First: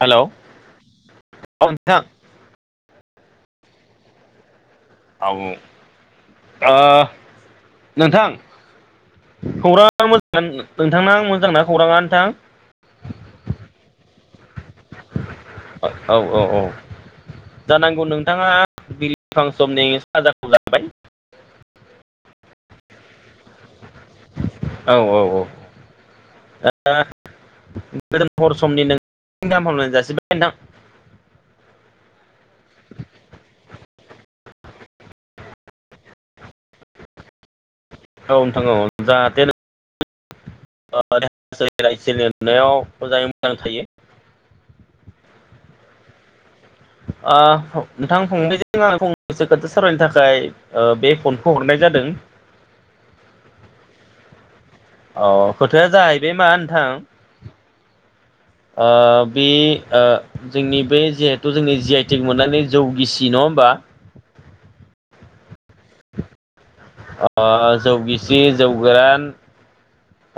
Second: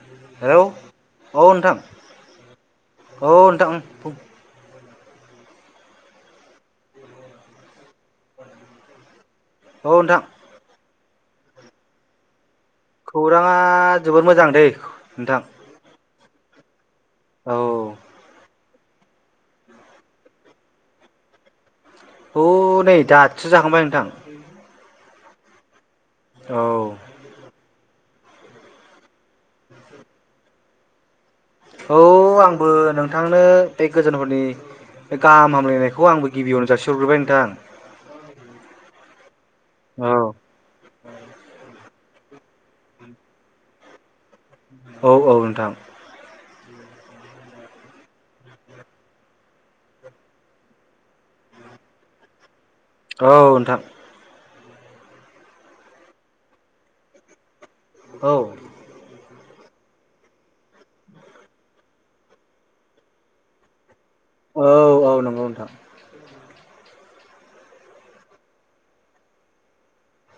Hello हेल औ नोंथां। औ नोंथां। [unintelligible] ओ ओ नोंथां। औ खौराङा नोंथां मोजाङानो? नोंथांना मोजांना खौराङा नोंथां? खौराङा जोबोद मोजां दै। नोंथां औ औ औ। औ जानांगौ नोंथाङा बिलिफां समनि खाजाखौ जाबाय? ह नै दाथसो जाखांबाय नोंथां ‌। औ औ औ। औ। दा गोजोन हर समनि [unintelligible] गाहाम हामलायनाय जासिबाय नोंथां। औ आं आंबो नोंथांनो बे गोजोन हरनि बे गाहाम हामलायनायखौ आंबो गिबियावनो जासिहरग्रोबाय नोंथां। औ नोंथां औ। जाहाथे। औ [unintelligible] आरो खेरायसेलनि अननायाव लिरनायाव मोजाङै मोजां थायो। औ औ नोंथां। नोंथां फंजों आं फंनैसो खोथा सावरायनो थाखाय बे फनखौ हरनाय जादों। औ नोंथां। औ खोथाया जाहैबाय मा नोंथां? औ आ। बे जोंनि बे जिहेथु जोंनि जि आइ टिक मोननानै जौगिसि नङा होमबा? औ औ नंगौ नोंथां। जौ गिसि, जौ गोरान।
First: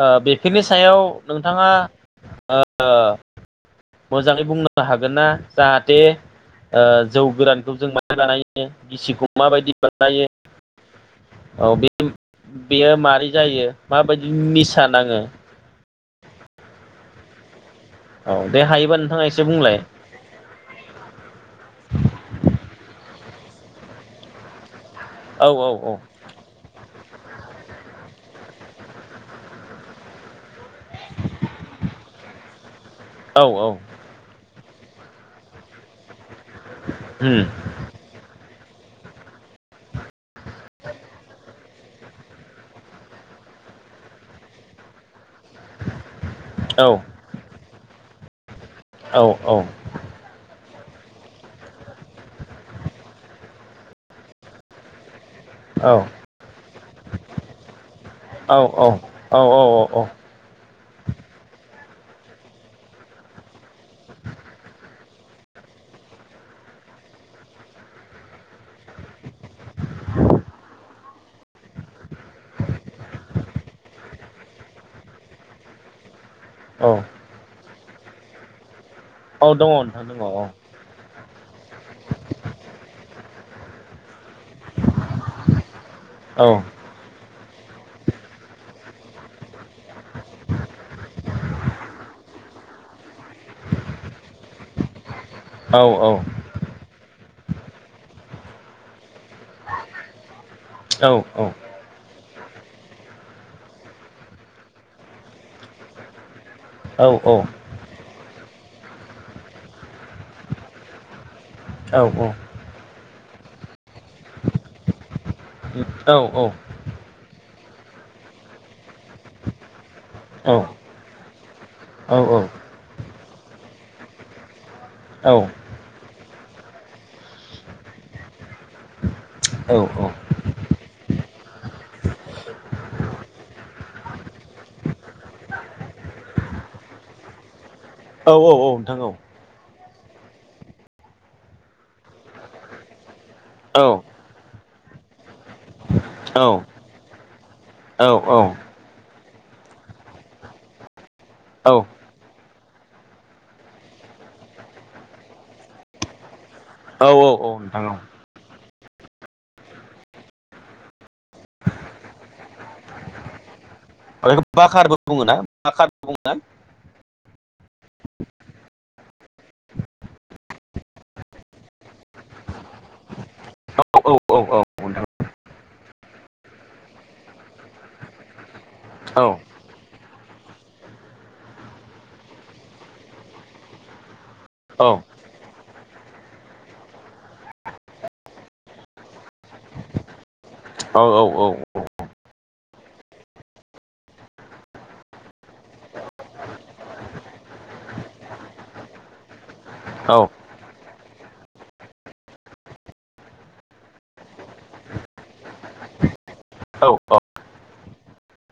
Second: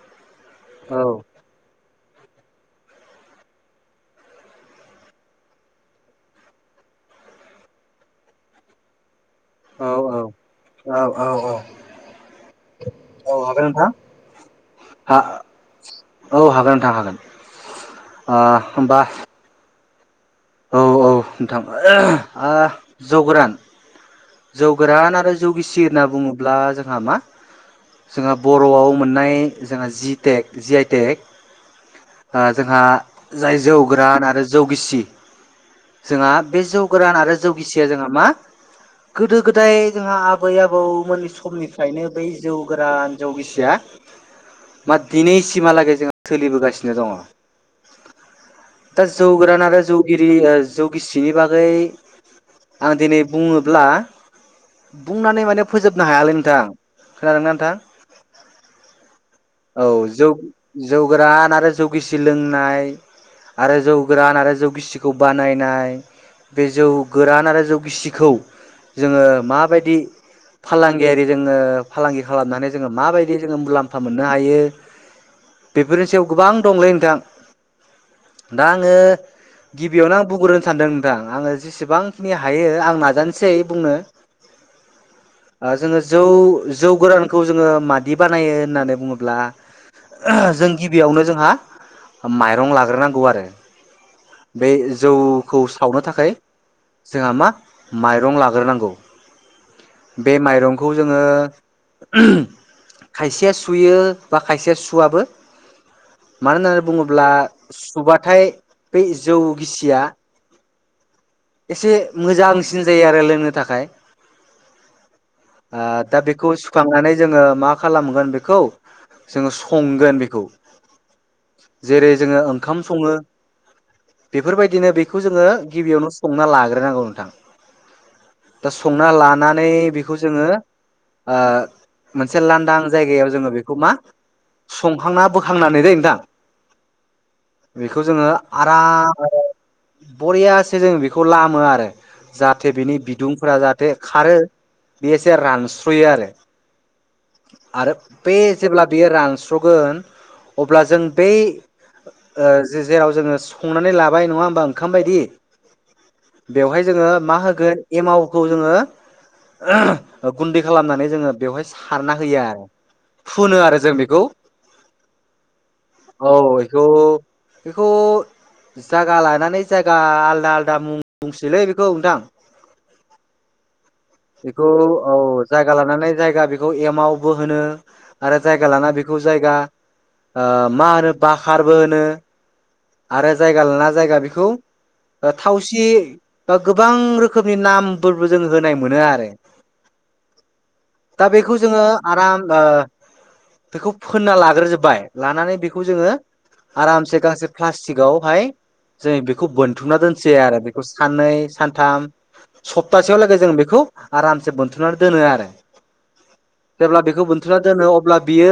आ बे फोरनि सायाव औ नोंथाङा ओ ओ मोजाङै बुंनां हागोन ना जाहाथे ओ जौ गोरानखौ जों मानो बानायो गिसिखौ माबायदि औ औ बानायो औ बे बेयो औ मारै हागोन जायो नोंथां माबायदि निसा हा नाङो औ हागोन नोंथां हागोन औ ओ दे हायोबा होमबा नोंथाङा एसे बुंलाय औ औ नोंथां [unintelligible] आ जौ गोरान जौ गोरान आरो जौ औ औ गिसि औ होनना बुङोब्ला जोंहा मा जोंहा बर'आव मोननाय जोंहा जि टेक जि आइ टेक जोंहा औ जाय औ जौ गोरान आरो जौ गिसि जोंहा बे जौ गोरान आरो उम जौ गिसिया जोंहा मा गोदो गोदाय जोंहा आबै आबौमोननि समनिफ्रायनो बै जौ गोरान जौ गिसिया मा दिनैसिमहालागै जों औ सोलिबोगासिनो दङ [inaudible] दा औ जौ गोरान जौ गिरि ओ जौ गिसिनि बागै आं दिनै बुङोब्ला [inaudible] बुंनानै माने औ फोजोबनो हायालै नोंथां खोनादों ना नोंथां? औ औ औ जौ जौ गोरान आरो जौ गिसि लोंनाय आरो जौ गोरान आरो जौ गिसिखौ बानायनाय बे जौ गोरान आरो जौ गिसिखौ जोङो माबायदि फालांगियारि जोङो फालांगि खालामनानै जोङो माबायदि जोङो मुलाम्फा मोन मोननो हायो बेफोरनि सायाव गोबां औ दंलै नोंथां दा आङो दङ नोंथां गिबियावनो दङ आं औ बुंग्रोनो सानदों नोंथां आङो जेसेबांखिनि हायो आं नाजानोसै बुंनो ओ जो जौ औ जौ गोरान खौ जोङो मादि बानायो होननानै बुङोब्ला [unintelligible] जों गिबियावनो जोंहा माइरं लाग्रोनांगौ आरो बे जौ खौ औ औ सावनो थाखाय जोंहा मा माइरं लाग्रोनांगौ बे माइरंखौ औ जोङो औ खायसेया सुयो बा खायसेया सुवाबो मानो होननानै बुङोब्ला सुबाथाय बे जौ गिसिया एसे मोजांसिन जायो आरो लों नो थाखाय ओ दा बेखौ सुखांनानै जोङो मा खालामगोन बेखौ जोङो सं गोन बेखौ जेरै जोङो ओंखाम सङो। बेफोरबायद दिनो बेखौ जोङो गिबियावनोस संना लाग्रोनांगौ नोंथां दा संना लानानै नोंथां बेखौ जोङो ओ मोनसे लांदां जायगायाव जोङो बेखौ मा संखांना बोखांनानै दै नोंथां। बेखौ जोङो औ आराम बरियासो जों बे खौ लामो आरो जाहाथे बेनि बिदुंफोरा औ औ जाहाथे खारो बे एसे रानस्रयो आरो औ आरो बेे जेब्ला बेयो रान स्रगोन अब्ला जों बै ओ जेराव जोङो संनानै लाबाय नङा ओमबा ओंखाम बायदि बेवहाय औ जोङो मा औ होगोन नोंथां औ एमावखौ जोनोम गुन्दै खालामनानै जोङो बेवहाय सारना होयो आरो फुनो आरो जों बेखौ। बेखौ बाखारबो बुङोना बा औ इखौ बेखौ जागा लानानै जायगा आलदा आल दा मुं बुंसैलै बेखौ नोंथां औ औ औ औ नोंथां औ बेखौ औ जायगा लानानै जायगा बेखौ एमावबो होनो आरो जायगा लाना औ बेखौ जायगा ओ मा होनो बखारबो होनो आरो जायगा लाना जायगा बेखौ थावसि बा गोबां रोखोमनि नामफोरबो जोङ होनाय मोनो आरो औ औ दा औ बेखौ औ जोङो आराम ओ बेखौ फोनना लाग्रोजोबबाय लानानै बेखौ जोङो आरामसे गांसे प्लास्टिकआवहाय जों बेखौ बोनथुमना दोन सै आरो बेखौ साननै सानथाम सप्तासेयाव जों बेखौ आरामसे बोनथुमनानै दोनो आरो जेब्ला बेखौ बोनथुमुनानै दोनो अब्ला बियो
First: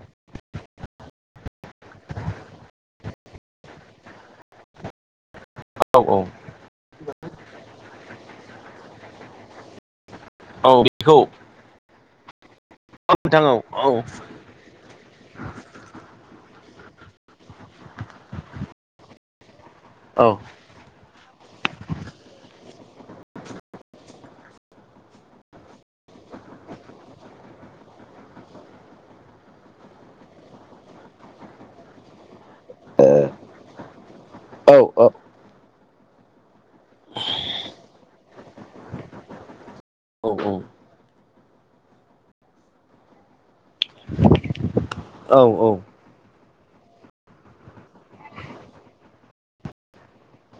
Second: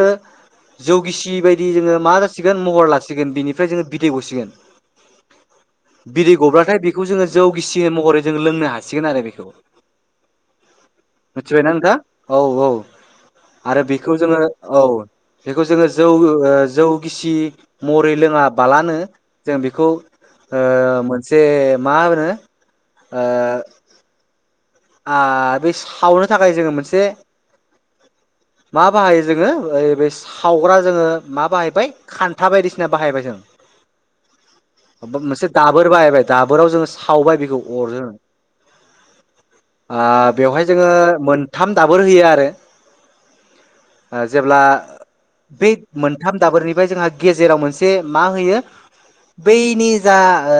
जौगिसि बायदि जोङो मा जासिगोन महर लासिगोन बिनिफ्राय जोङो बिदै गसिगोन औ बिदै गब्लाथाय बेखौ जोङो जौ गिसि महरै जों लोंनो हासिगोन आरो बेखौ औ बेखौ मिथिबायना नोंथां। औ औ नोंथां औ औ आरो बेखौ औ जोङो औ बेखौ जोङो जौ ओ जौ गिसि मरै लोङाबालानो जों बेखौ‌ ओ मोन जे मा होनो ओ आ‌ बे सावनो थाखाय जोङो मोनसे मा बाहायो जोङो ओ बे सावग्रा जोङो मा बाहायबाय खान्था बायदिसिना बाहायबाय जों औ मोनसे दाबोर बाहायबाय दाबोराव जोङो सावबाय बेखौ अरजों ओ बेवहाय जोङो मोनथाम दाबोर होयो आरो ओ जेब्ला औ बै मोनथाम दाबोरनिफ्राय जोंहा गेजेराव मोनसे मा होयो बैनि जा ओ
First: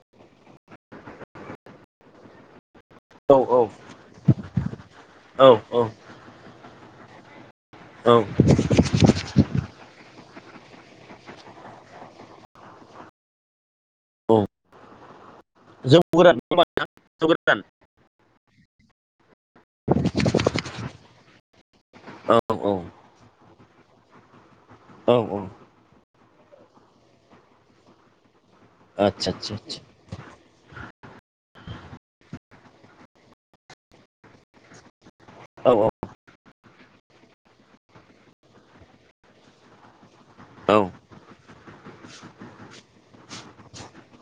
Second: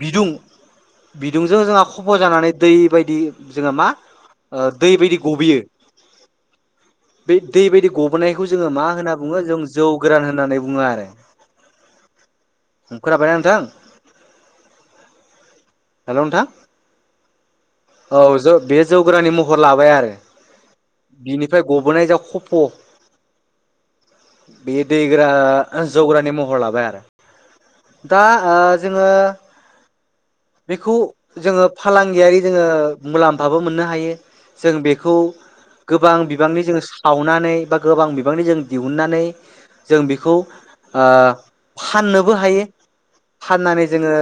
बिदुं बिदुंजों जोंहा खफ' जानानै दै बायदि जोङो मा ओ दै बायदि औ गबियो औ बै दै बायदि गबनायखौ जोङो मा होनना बुङो जों जौ गोरान होननानै बुङो आरो खोनाबायना नोंथां? जौ हेल' गोरान नोंथां [unintelligible] जौ गोरान औ जो बे जौ गोराननि महर लाबाय आरो बिनिफ्राय गबोनाय जा औ खफ' औ बे औ दैग्रा औ ओ जौ गोराननि महर लाबाय आरो दा ओ जोङो आतचा चा चा चा बेखौ जोङो फालांगियारि जोङो मुलाम्फाबो मोननो हायो जों बेखौ आदसा औ गोबां बिबांनि जोङो सावनानै बा गोबां बिबांनि जों दिहुननानै जों बेखौ ओ फाननोबो हायो फाननानै जोङो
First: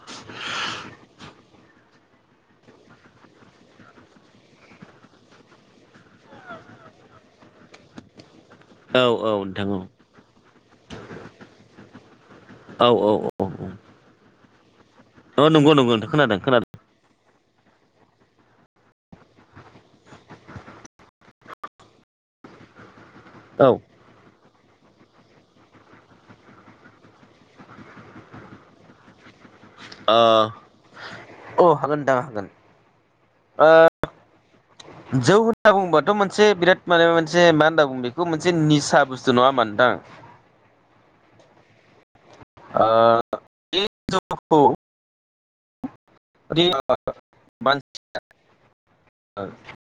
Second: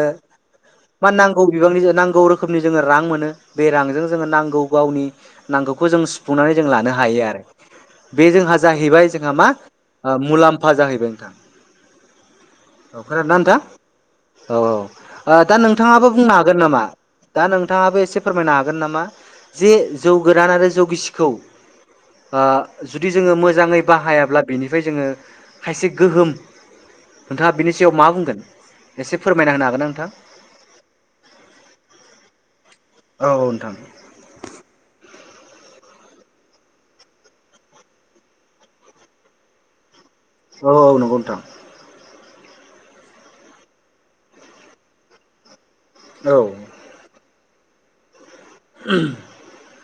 मा नांगौ बिबांनि जो नांगौ रोखोमनि जोङो रां मोनो बे रांजों जोङो नांगौ गावनि नांगौखौ जों सुफुंनानै जों लानो हायो आरो बे जोंहा औ जाहैबाय औ जोंहा मा नोंथां मुलाम्फा जाहैबाय नोंथां औ खोनादोंना नोंथां औ औ ओ औ दा नंगौ नंगौ नोंथाङाबो नोंथां बुंनो खोनादों हागोन खोनादों नामा? दा नोंथाङाबो एसे फोरमायनो हागोन नामा जे जौ गोदान आरो जौ गिसिखौ ओ जुदि जोङो औ मोजाङै बाहायाब्ला बेनिफ्राय जोङो खायसे गोहोम नोंथाङा बिनि सायाव मा बुंगोन एसे फोरमायना होनो हागोनना नोंथां हागोनदा हागोन औ औ नोंथां जौ होनना बुङोबाथ' मोनसे बिराद माने मोनसे मा होनना बुंङो बेखौ मोनसे निसा बुस्थु नङा होमबा नोंथां औ औ नंगौ नोंथां ओ बे जौखौ [unintelligible] मानसिया ओम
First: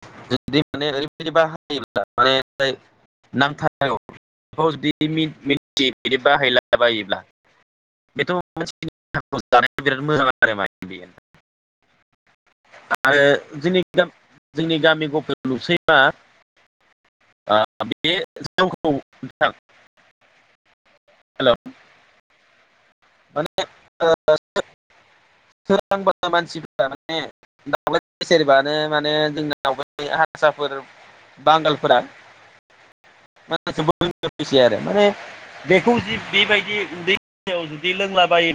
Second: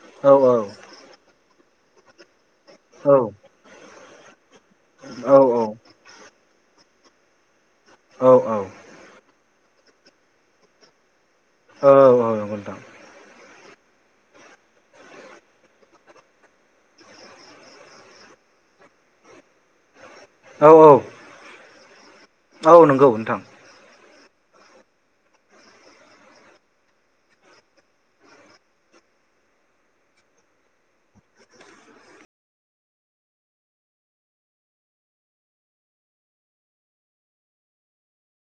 [unintelligible] [unintelligible] माने [unintelligible] औ [inaudible] औ [unintelligible] बाहायला जाबायोब्ला औ बेथ' औ [unintelligible] जानाया बिराद मोजां आरो माने बेयो औ औ नोंथां आरो जोंनि [unintelligible] जोंनि गामि गफ लुसैबा [unintelligible] बे जोंखौ बिथां औ औ औ नंगौ नोंथां [unintelligible] सोरांबा मानसिफोरा माने [unintelligible] सेरबानो माने जोंना [unintelligible] हारसाफोर बांगाल [unintelligible] आरो माने बेखौ जि बेबायदि उन्दै [unintelligible] दै लोंलाबायो